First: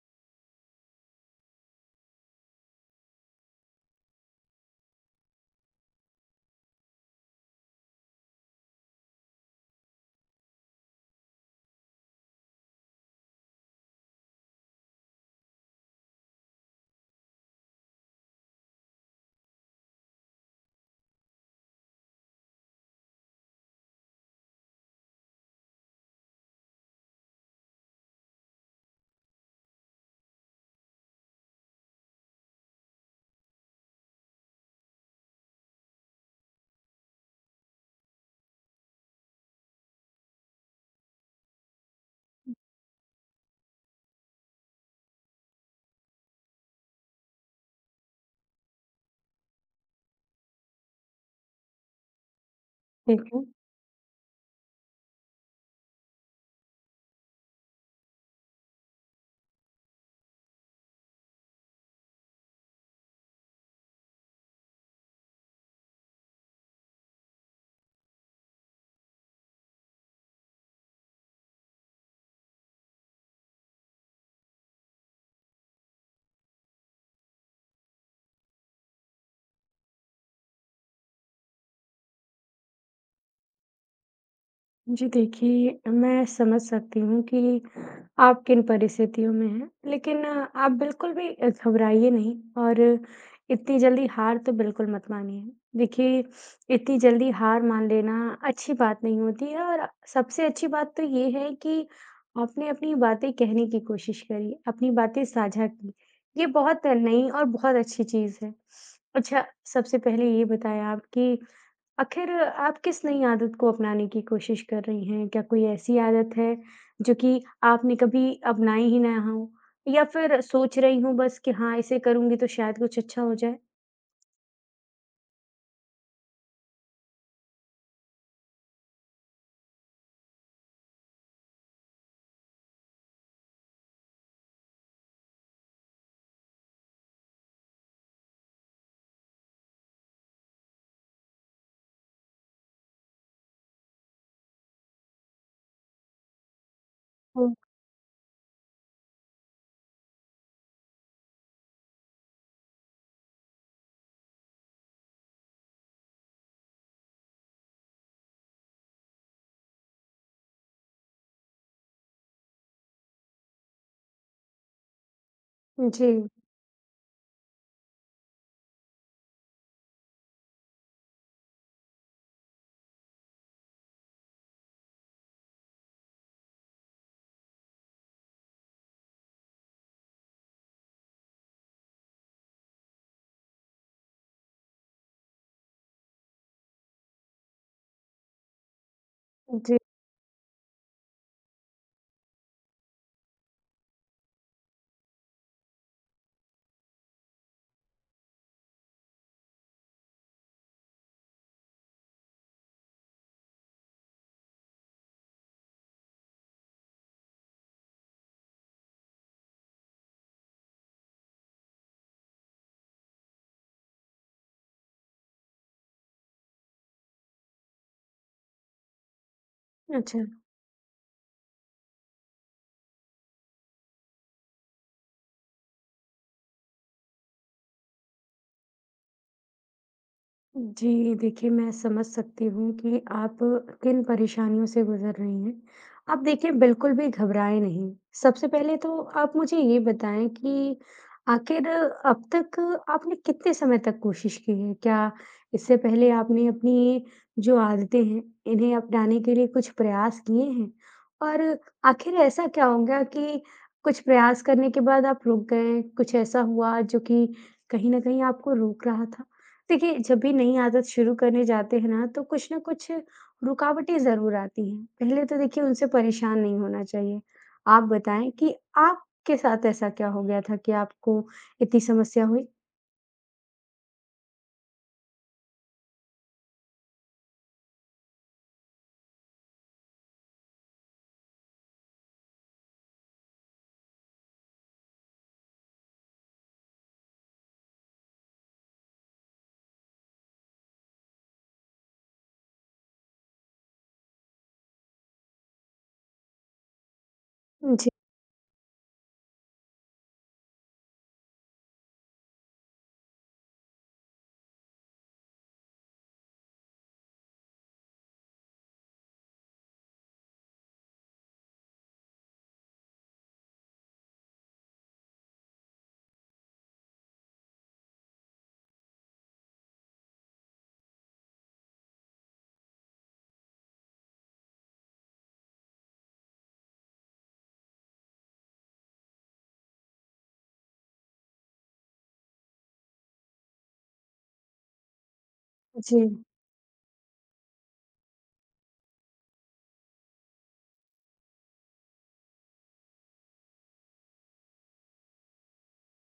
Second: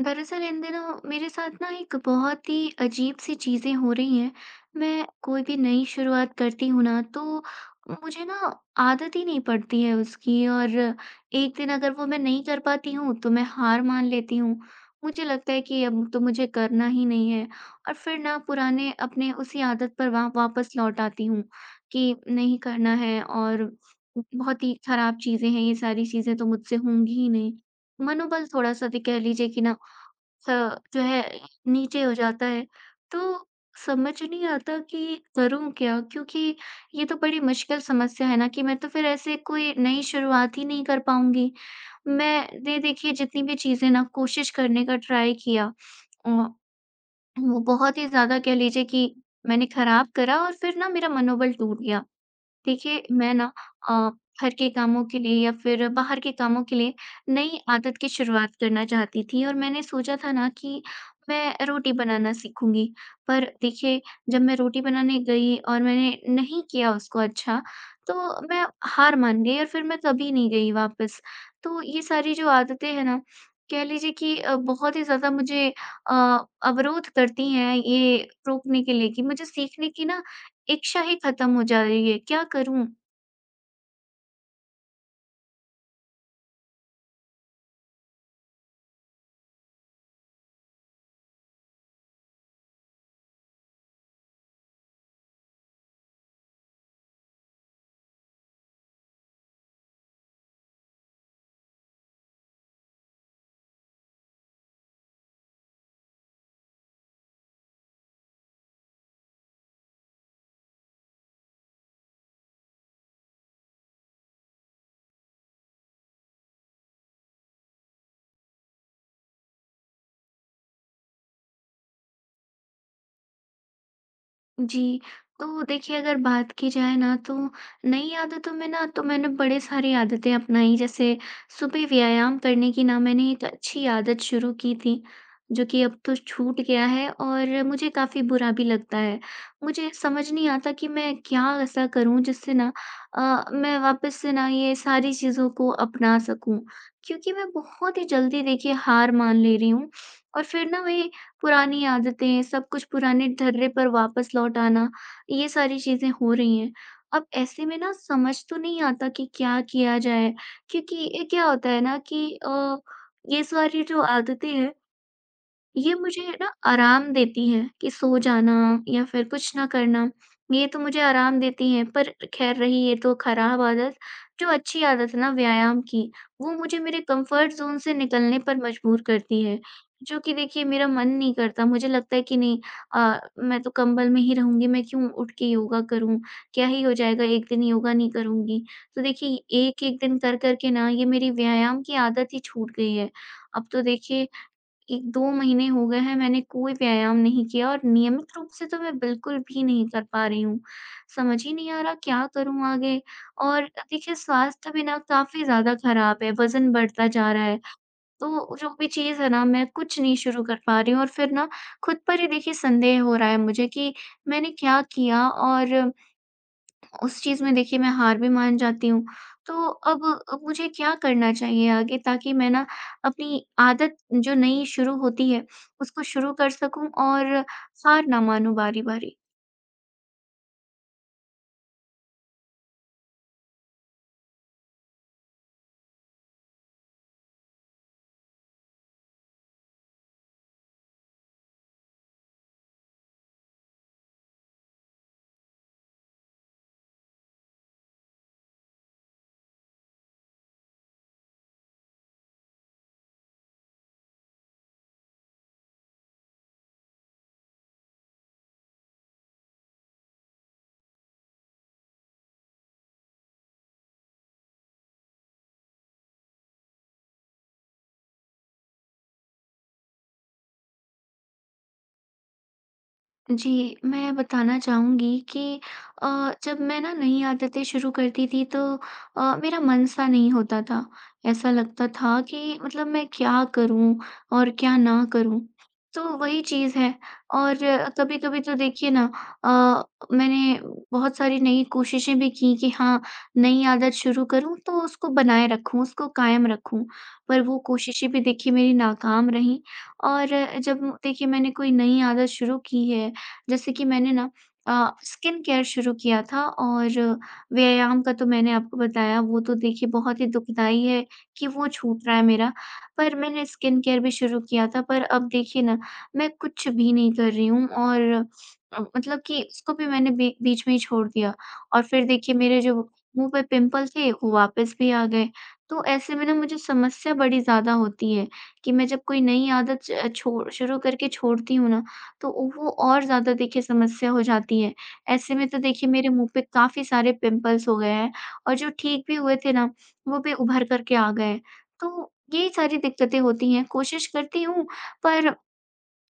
दरअसल इन दिनों मेरे साथ ना एक बहुत ही अजीब सी चीज़ें हो रही हैं। मैं कोई भी नई शुरुआत करती हूँ ना तो मुझे ना आदत ही नहीं पड़ती है उसकी, और एक दिन अगर वो मैं नहीं कर पाती हूँ तो मैं हार मान लेती हूँ। मुझे लगता है कि अब तो मुझे करना ही नहीं है, और फिर ना पुराने अपने उसी आदत पर वा वापस लौट आती हूँ कि नहीं करना है, और बहुत ही खराब चीज़ें हैं, ये सारी चीज़ें तो मुझसे होंगी ही नहीं। मनोबल थोड़ा-सा भी कह लीजिए कि ना, सा जो है, नीचे हो जाता है। तो समझ नहीं आता कि करूँ क्या? क्योंकि ये तो बड़ी मुश्किल समस्या है ना, कि मैं तो फिर ऐसे कोई नई शुरुआत ही नहीं कर पाऊँगी। मैंने देखिए जितनी भी चीज़ें ना कोशिश करने का ट्राई किया, अ, वो बहुत ही ज़्यादा कह लीजिए कि मैंने खराब करा, और फिर ना मेरा मनोबल टूट गया। देखिए, मैं बिल्कुल। ना अ, घर के कामों के लिए या फिर बाहर के कामों के लिए नई आदत की शुरुआत करना चाहती थी, और मैंने सोचा था ना कि मैं रोटी बनाना सीखूँगी। पर देखिए, जब मैं रोटी बनाने गई और मैंने नहीं किया उसको अच्छा, तो मैं हार मान गई, और फिर मैं कभी नहीं गई वापस। तो ये सारी जो आदतें हैं ना, कह लीजिए कि बहुत ही ज़्यादा मुझे अ, अवरोध करती हैं, ये रोकने के लिए कि मुझे सीखने की ना इच्छा ही खत्म हो जा रही है, क्या करूँ? जी देखिए, मैं समझ सकती हूँ कि आप किन परिस्थितियों में हैं, लेकिन आप बिल्कुल भी घबराइए नहीं और इतनी जल्दी हार तो बिल्कुल मत मानिए। देखिए, इतनी जल्दी हार मान लेना अच्छी बात नहीं होती है और सबसे अच्छी बात तो ये है कि आपने अपनी बातें कहने की कोशिश करी, अपनी बातें साझा की। ये बहुत नई और बहुत अच्छी चीज़ है। अच्छा, सबसे पहले ये बताएँ आप कि आखिर आप किस नई आदत को अपनाने की कोशिश कर रही हैं? क्या कोई ऐसी आदत है जो कि आपने कभी अपनाई ही ना हो? या फिर सोच रही हो बस कि हाँ, इसे करूँगी तो शायद कुछ अच्छा हो जाए? जी, तो देखिए अगर बात की जाए ना, तो नई आदतों में ना तो मैंने बड़े सारी आदतें अपनाई, जैसे सुबह व्यायाम करने की ना मैंने एक अच्छी आदत शुरू की थी, जो कि अब तो छूट गया है और मुझे काफ़ी बुरा भी लगता है। मुझे समझ नहीं आता कि मैं क्या ऐसा करूँ जिससे ना मैं वापस से ना ये सारी चीज़ों को अपना सकूँ? क्योंकि मैं हुँ। बहुत ही जल्दी देखिए हार मान ले रही हूँ, और फिर ना मैं पुरानी आदतें, सब कुछ पुराने ढर्रे पर वापस लौट आना, ये सारी चीज़ें हो रही हैं। अब ऐसे में ना समझ तो नहीं आता कि क्या किया जाए? क्योंकि ये क्या होता है ना कि ये सारी जो आदतें हैं, ये जी, मुझे ना आराम देती है कि सो जाना या फिर कुछ ना करना, ये तो मुझे आराम देती है। पर ख़ैर, रही ये तो ख़राब आदत, जो अच्छी आदत है ना व्यायाम की, वो मुझे मेरे कंफ़र्ट ज़ोन से निकलने पर मजबूर करती है। जो कि देखिए मेरा मन नहीं करता, मुझे लगता है कि नहीं, मैं तो कंबल में ही रहूँगी, मैं क्यों उठ के योगा करूँ? क्या ही हो जाएगा, 1 दिन योगा नहीं करूँगी। तो देखिए, जी। एक-एक दिन कर-कर के ना ये मेरी व्यायाम की आदत ही छूट गई है। अब तो देखिए एक 2 महीने हो गए हैं, मैंने कोई व्यायाम नहीं किया, और नियमित रूप से तो मैं बिल्कुल भी नहीं कर पा रही हूँ। समझ ही नहीं आ रहा, क्या करूँ आगे? और देखिए स्वास्थ्य भी ना काफ़ी ज़्यादा ख़राब है, वज़न बढ़ता जा रहा है। तो जो भी चीज़ है ना, मैं कुछ नहीं शुरू कर पा रही हूँ, और फिर ना खुद पर ही देखिए संदेह हो रहा है मुझे कि मैंने क्या किया, और उस चीज़ में देखिए मैं हार भी मान जाती हूँ। तो अब अच्छा। अब मुझे क्या करना चाहिए आगे, ताकि मैं ना अपनी आदत जो नई शुरू होती है, उसको शुरू कर सकूँ और हार ना मानूँ बारी-बारी? जी, देखिए मैं समझ सकती हूँ कि आप किन परेशानियों से गुज़र रही हैं। आप देखिए बिल्कुल भी घबराएँ नहीं। सबसे पहले तो आप मुझे ये बताएँ कि आखिर अब तक आपने कितने समय तक कोशिश की है? क्या इससे पहले आपने अपनी जो आदतें हैं, इन्हें अपनाने के लिए कुछ प्रयास किए हैं? और आखिर ऐसा क्या हो गया कि कुछ प्रयास करने के बाद आप रुक गए? कुछ ऐसा हुआ जो कि कहीं न कहीं आपको रोक रहा था? देखिए, जब भी नई आदत शुरू करने जाते हैं ना, तो कुछ न कुछ रुकावटें ज़रूर आती हैं। पहले तो देखिए उनसे परेशान नहीं होना चाहिए। आप बताएँ कि आपके साथ ऐसा क्या हो गया था कि आपको इतनी समस्या हुई? जी, मैं बताना चाहूँगी कि जब मैं ना नई आदतें शुरू करती थी तो मेरा मन सा नहीं होता था। ऐसा लगता था कि मतलब मैं क्या करूँ और क्या ना करूँ? तो वही चीज़ है, और कभी-कभी तो देखिए ना, अ, मैंने बहुत सारी नई कोशिशें भी की कि हाँ, नई आदत शुरू करूँ तो उसको बनाए रखूँ, उसको कायम रखूँ। पर वो जी, कोशिशें भी देखिए मेरी नाकाम रहीं, और जब देखिए मैंने कोई नई आदत शुरू की है, जैसे कि मैंने ना अ, स्किन केयर शुरू किया था, और व्यायाम का तो मैंने आपको बताया, वो तो देखिए बहुत ही दुखदाई है कि वो छूट रहा है मेरा। पर मैंने स्किन केयर भी शुरू किया था, पर अब देखिए ना, मैं कुछ भी नहीं कर रही हूँ, और मतलब कि उसको भी मैंने बी बीच में ही छोड़ दिया, और फिर देखिए मेरे जो मुँह पे पिंपल थे, वो वापस भी आ गए। तो ऐसे में ना मुझे समस्या बड़ी ज़्यादा होती है कि मैं जब कोई नई आदत च छोड़ शुरू करके छोड़ती हूँ ना, तो वो और ज़्यादा देखिए समस्या हो जाती है। ऐसे में तो देखिए जी। मेरे मुँह पे काफ़ी सारे पिंपल्स हो गए हैं, और जो ठीक भी हुए थे ना, वो भी उभर कर के आ गए। तो ये सारी दिक्कतें होती हैं, कोशिश करती हूँ, पर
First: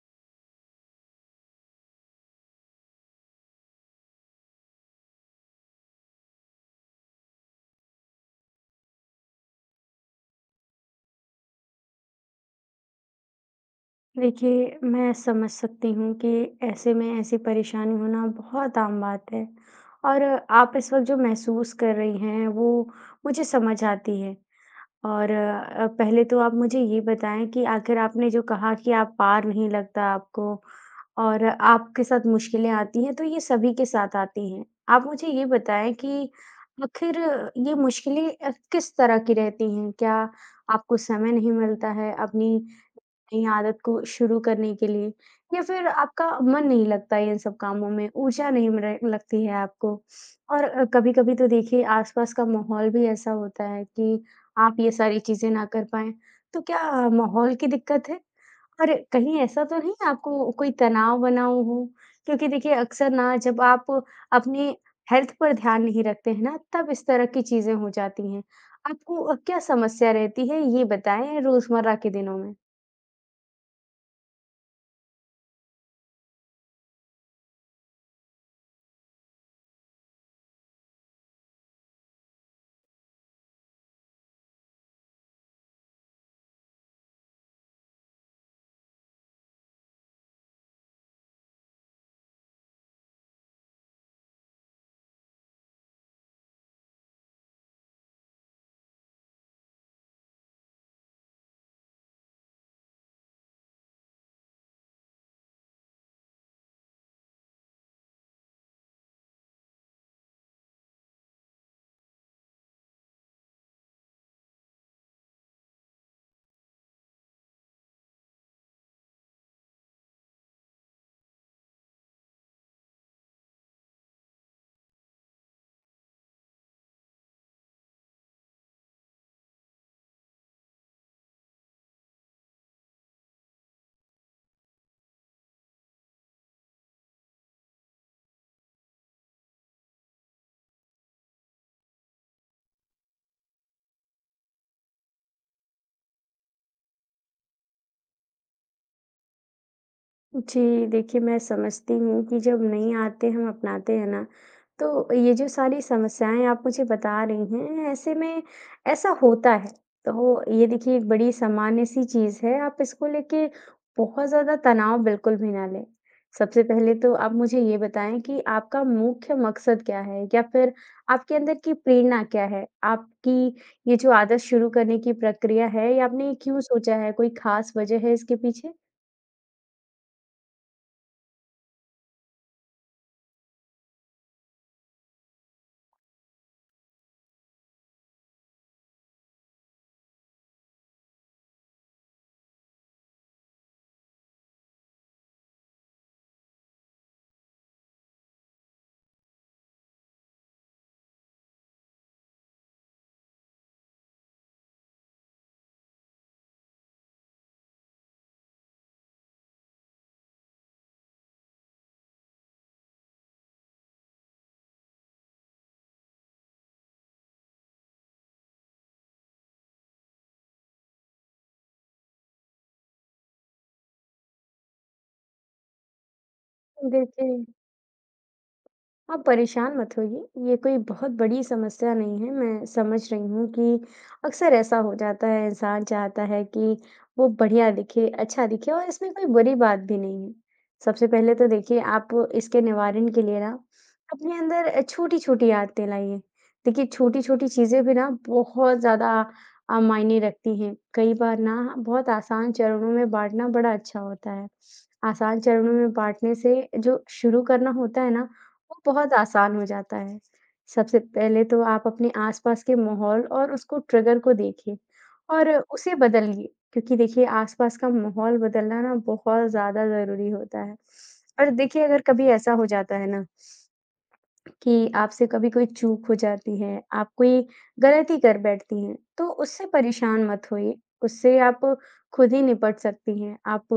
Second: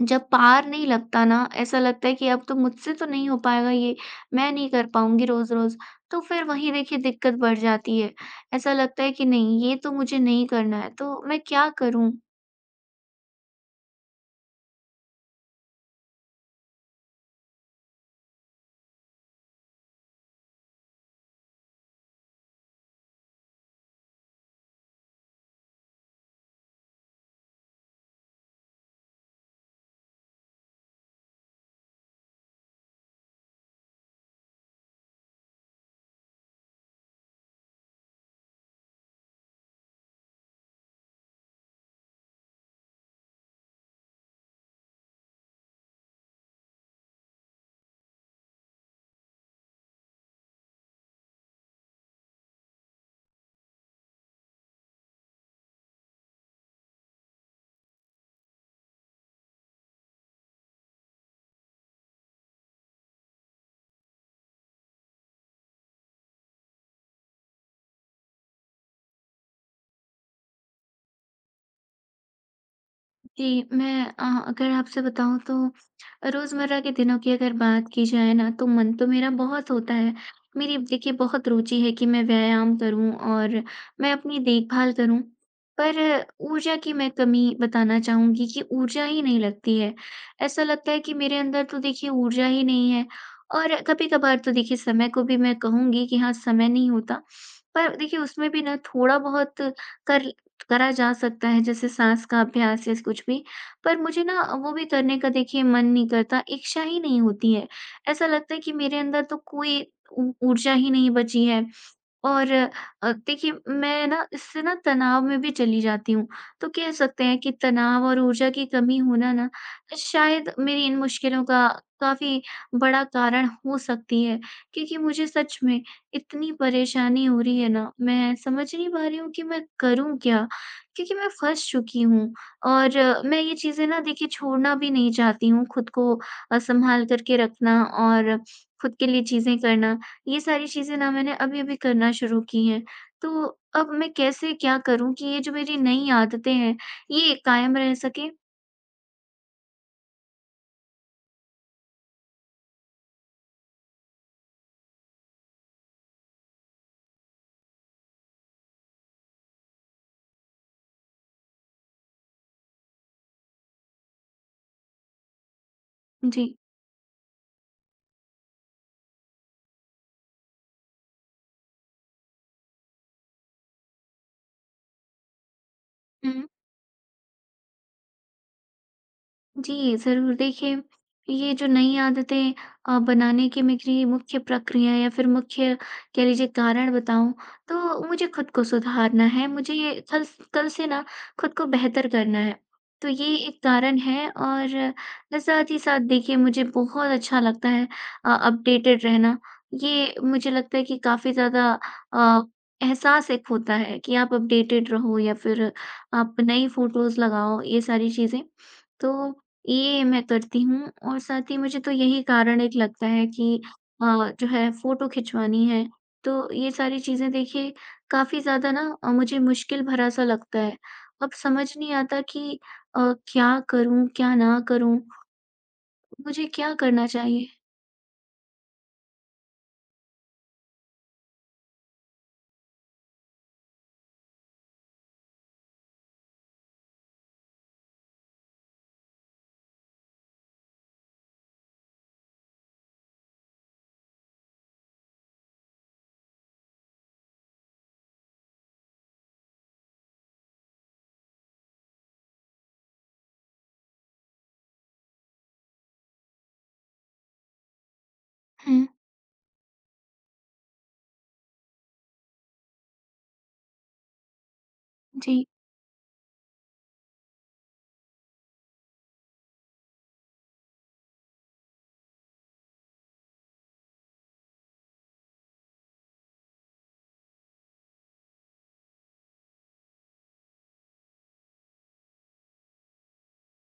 जब पार नहीं लगता ना, ऐसा लगता है कि अब तो मुझसे तो नहीं हो पाएगा ये, मैं नहीं कर पाऊँगी रोज़-रोज़, तो फिर वही देखिए दिक्कत बढ़ जाती है। ऐसा लगता है कि नहीं, ये तो मुझे नहीं करना है, तो मैं क्या करूँ? देखिए, मैं समझ सकती हूँ कि ऐसे में ऐसी परेशानी होना बहुत आम बात है और आप इस वक़्त जो महसूस कर रही हैं, वो मुझे समझ आती है। और पहले तो आप मुझे ये बताएँ कि आखिर आपने जो कहा कि आप पार नहीं लगता आपको और आपके साथ मुश्किलें आती हैं, तो ये सभी के साथ आती हैं। आप मुझे ये बताएँ कि आखिर ये मुश्किलें किस तरह की रहती हैं? क्या आपको समय नहीं मिलता है अपनी नई आदत को शुरू करने के लिए या फिर आपका मन नहीं लगता है इन सब कामों में, ऊर्जा नहीं मिले लगती है आपको। और कभी-कभी तो देखिए आसपास का माहौल भी ऐसा होता है कि आप ये सारी चीज़ें ना कर पाएँ। तो क्या माहौल की दिक्कत है? और कहीं ऐसा तो नहीं आपको कोई तनाव-वनाव हो? क्योंकि देखिए अक्सर ना जब आप अपने हेल्थ पर ध्यान नहीं रखते हैं ना, तब इस तरह की चीज़ें हो जाती हैं। आपको क्या समस्या रहती है ये बताएँ रोज़मर्रा के दिनों में? जी, मैं अगर आपसे बताऊँ तो रोज़मर्रा के दिनों की अगर बात की जाए ना, तो मन तो मेरा बहुत होता है। मेरी देखिए बहुत रुचि है कि मैं व्यायाम करूँ और मैं अपनी देखभाल करूँ। पर ऊर्जा की मैं कमी बताना चाहूँगी कि ऊर्जा ही नहीं लगती है। ऐसा लगता है कि मेरे अंदर तो देखिए ऊर्जा ही नहीं है, और कभी-कभार तो देखिए समय को भी मैं कहूँगी कि हाँ, समय नहीं होता। पर देखिए उसमें भी ना थोड़ा बहुत कर करा जा सकता है, जैसे साँस का अभ्यास या कुछ भी। पर मुझे ना वो भी करने का देखिए मन नहीं करता, इच्छा ही नहीं होती है। ऐसा लगता है कि मेरे अंदर तो कोई ऊ ऊर्जा ही नहीं बची है। और देखिए मैं ना इससे ना तनाव में भी चली जाती हूँ। तो कह सकते हैं कि तनाव और ऊर्जा की कमी होना ना शायद मेरी इन मुश्किलों का काफ़ी बड़ा कारण हो सकती है। क्योंकि मुझे सच में इतनी परेशानी हो रही है ना, मैं समझ नहीं पा रही हूँ कि मैं करूँ क्या? क्योंकि मैं फँस चुकी हूँ, और मैं ये चीज़ें ना देखिए छोड़ना भी नहीं चाहती हूँ, खुद को सँभाल कर के रखना और खुद के लिए चीज़ें करना, ये सारी चीज़ें ना मैंने अभी-अभी करना शुरू की हैं। तो अब मैं कैसे क्या करूँ कि ये जो मेरी नई आदतें हैं, ये कायम रह सकें? जी, देखिए मैं समझती हूँ कि जब नई आदतें हम अपनाते हैं ना, तो ये जो सारी समस्याएँ आप मुझे बता रही हैं, ऐसे में ऐसा होता है। तो ये देखिए एक बड़ी सामान्य-सी चीज़ है, आप इसको लेके बहुत ज़्यादा तनाव बिल्कुल भी ना लें। जी। सबसे पहले तो आप मुझे ये बताएँ कि आपका मुख्य मकसद क्या है? या फिर आपके अंदर की प्रेरणा क्या है? आपकी ये जो आदत शुरू करने की प्रक्रिया है, ये आपने हुँ। क्यों सोचा है? कोई खास वजह है इसके पीछे? जी, ज़रूर। देखिए, ये जो नई आदतें बनाने की मेरी मुख्य प्रक्रिया या फिर मुख्य कह लीजिए कारण बताऊँ, तो मुझे खुद को सुधारना है, मुझे ये कल से ना खुद को बेहतर करना है। तो ये एक कारण है, और साथ ही साथ देखिए मुझे बहुत अच्छा लगता है अपडेटेड रहना। ये मुझे लगता है कि काफ़ी ज़्यादा अ, एहसास एक होता है कि आप अपडेटेड रहो या फिर आप नई फ़ोटोज़ लगाओ, ये सारी चीज़ें। तो ये मैं करती हूँ, और साथ ही मुझे तो यही कारण एक लगता है कि अ, जो है, फ़ोटो खिंचवानी है। तो ये सारी चीज़ें देखिए काफ़ी ज़्यादा ना मुझे मुश्किल भरा-सा लगता है। अब समझ नहीं आता कि क्या करूँ, क्या ना करूँ? मुझे क्या करना देखिए चाहिए? आप परेशान मत होइए, ये कोई बहुत बड़ी समस्या नहीं है। मैं समझ रही हूँ कि अक्सर ऐसा हो जाता है, इंसान चाहता है कि वो बढ़िया दिखे, अच्छा दिखे और इसमें कोई बुरी बात भी नहीं है। सबसे पहले तो देखिए आप इसके निवारण के लिए ना अपने अंदर छोटी-छोटी आदतें लाइए। देखिए छोटी-छोटी चीज़ें भी ना बहुत ज़्यादा मायने रखती हैं। कई बार ना बहुत आसान चरणों में बाँटना बड़ा अच्छा होता है। आसान चरणों में बाँटने से जो शुरू करना होता है ना वो हुँ, बहुत आसान हो जाता है। सबसे पहले तो आप अपने आस-पास के माहौल और उसको ट्रिगर को देखिए जी। और उसे बदलिए क्योंकि देखिए आस-पास का माहौल बदलना ना बहुत ज़्यादा ज़रूरी होता है। और देखिए अगर कभी ऐसा हो जाता है ना कि आपसे कभी कोई चूक हो जाती है, आप कोई गलती कर बैठती हैं, तो उससे परेशान मत होइए, उससे आप खुद ही निपट सकती हैं। आप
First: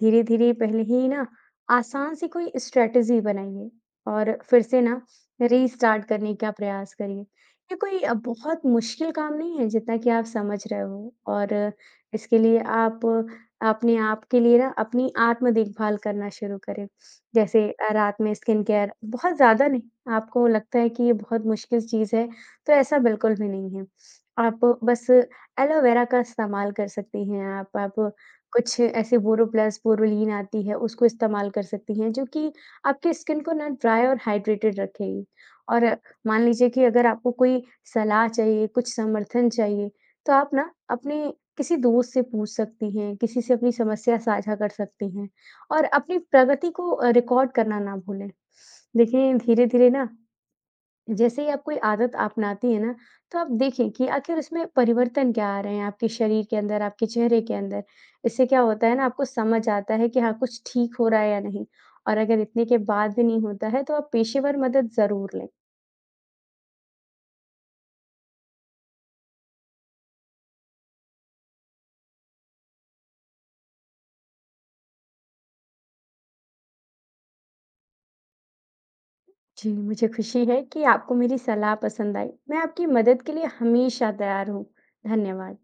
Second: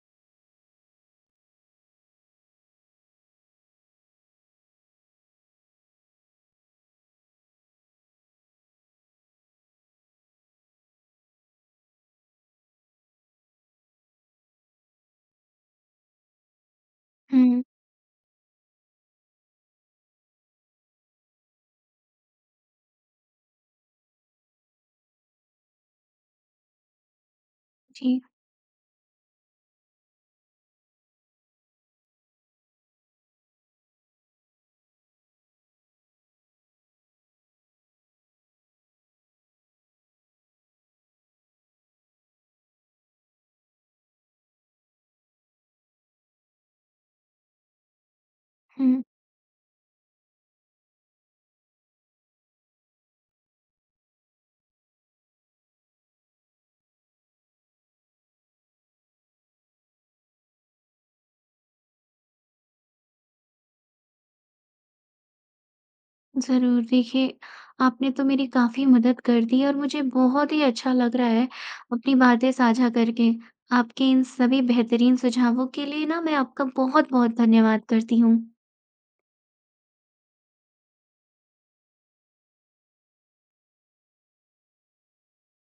धीरे-धीरे पहले ही ना आसान सी कोई स्ट्रैटेजी बनाइए और फिर से ना रीस्टार्ट करने का प्रयास करिए। ये कोई बहुत मुश्किल काम नहीं है जितना कि आप समझ रहे हो और इसके लिए आप अपने आप के लिए ना अपनी आत्म देखभाल करना शुरू करें। हुँ, जैसे रात में स्किन केयर बहुत ज़्यादा नहीं, आपको लगता है कि ये बहुत मुश्किल चीज़ है, तो ऐसा बिल्कुल भी नहीं है। आप बस एलोवेरा का इस्तेमाल कर सकती हैं आप। आप जी। कुछ ऐसे बोरोप्लस, बोरोलीन आती है, उसको इस्तेमाल कर सकती हैं, जो कि आपकी स्किन को ना ड्राई और हाइड्रेटेड रखेगी। और मान लीजिए कि अगर आपको कोई सलाह चाहिए, कुछ समर्थन चाहिए, तो आप ना अपने किसी दोस्त से पूछ सकती हैं, किसी से अपनी समस्या साझा कर सकती हैं। और अपनी प्रगति को रिकॉर्ड करना ना भूलें। हुँ। देखिए, धीरे-धीरे ना जैसे ही आप कोई आदत अपनाती हैं ना, तो आप देखें कि आखिर उसमें परिवर्तन क्या आ रहे हैं आपके शरीर के अंदर, आपके चेहरे के अंदर। इससे क्या होता है ना आपको समझ आता है कि हाँ, कुछ ठीक हो रहा है या नहीं। और अगर इतने के बाद भी नहीं होता है तो आप पेशेवर मदद ज़रूर लें। ज़रूर, देखिए आपने तो मेरी काफ़ी मदद कर दी, और मुझे बहुत ही अच्छा लग रहा है अपनी बातें साझा करके। आपके इन सभी बेहतरीन सुझावों के लिए ना मैं आपका बहुत-बहुत धन्यवाद करती हूँ। जी, मुझे खुशी है कि आपको मेरी सलाह पसंद आई। मैं आपकी मदद के लिए हमेशा तैयार हूँ। धन्यवाद।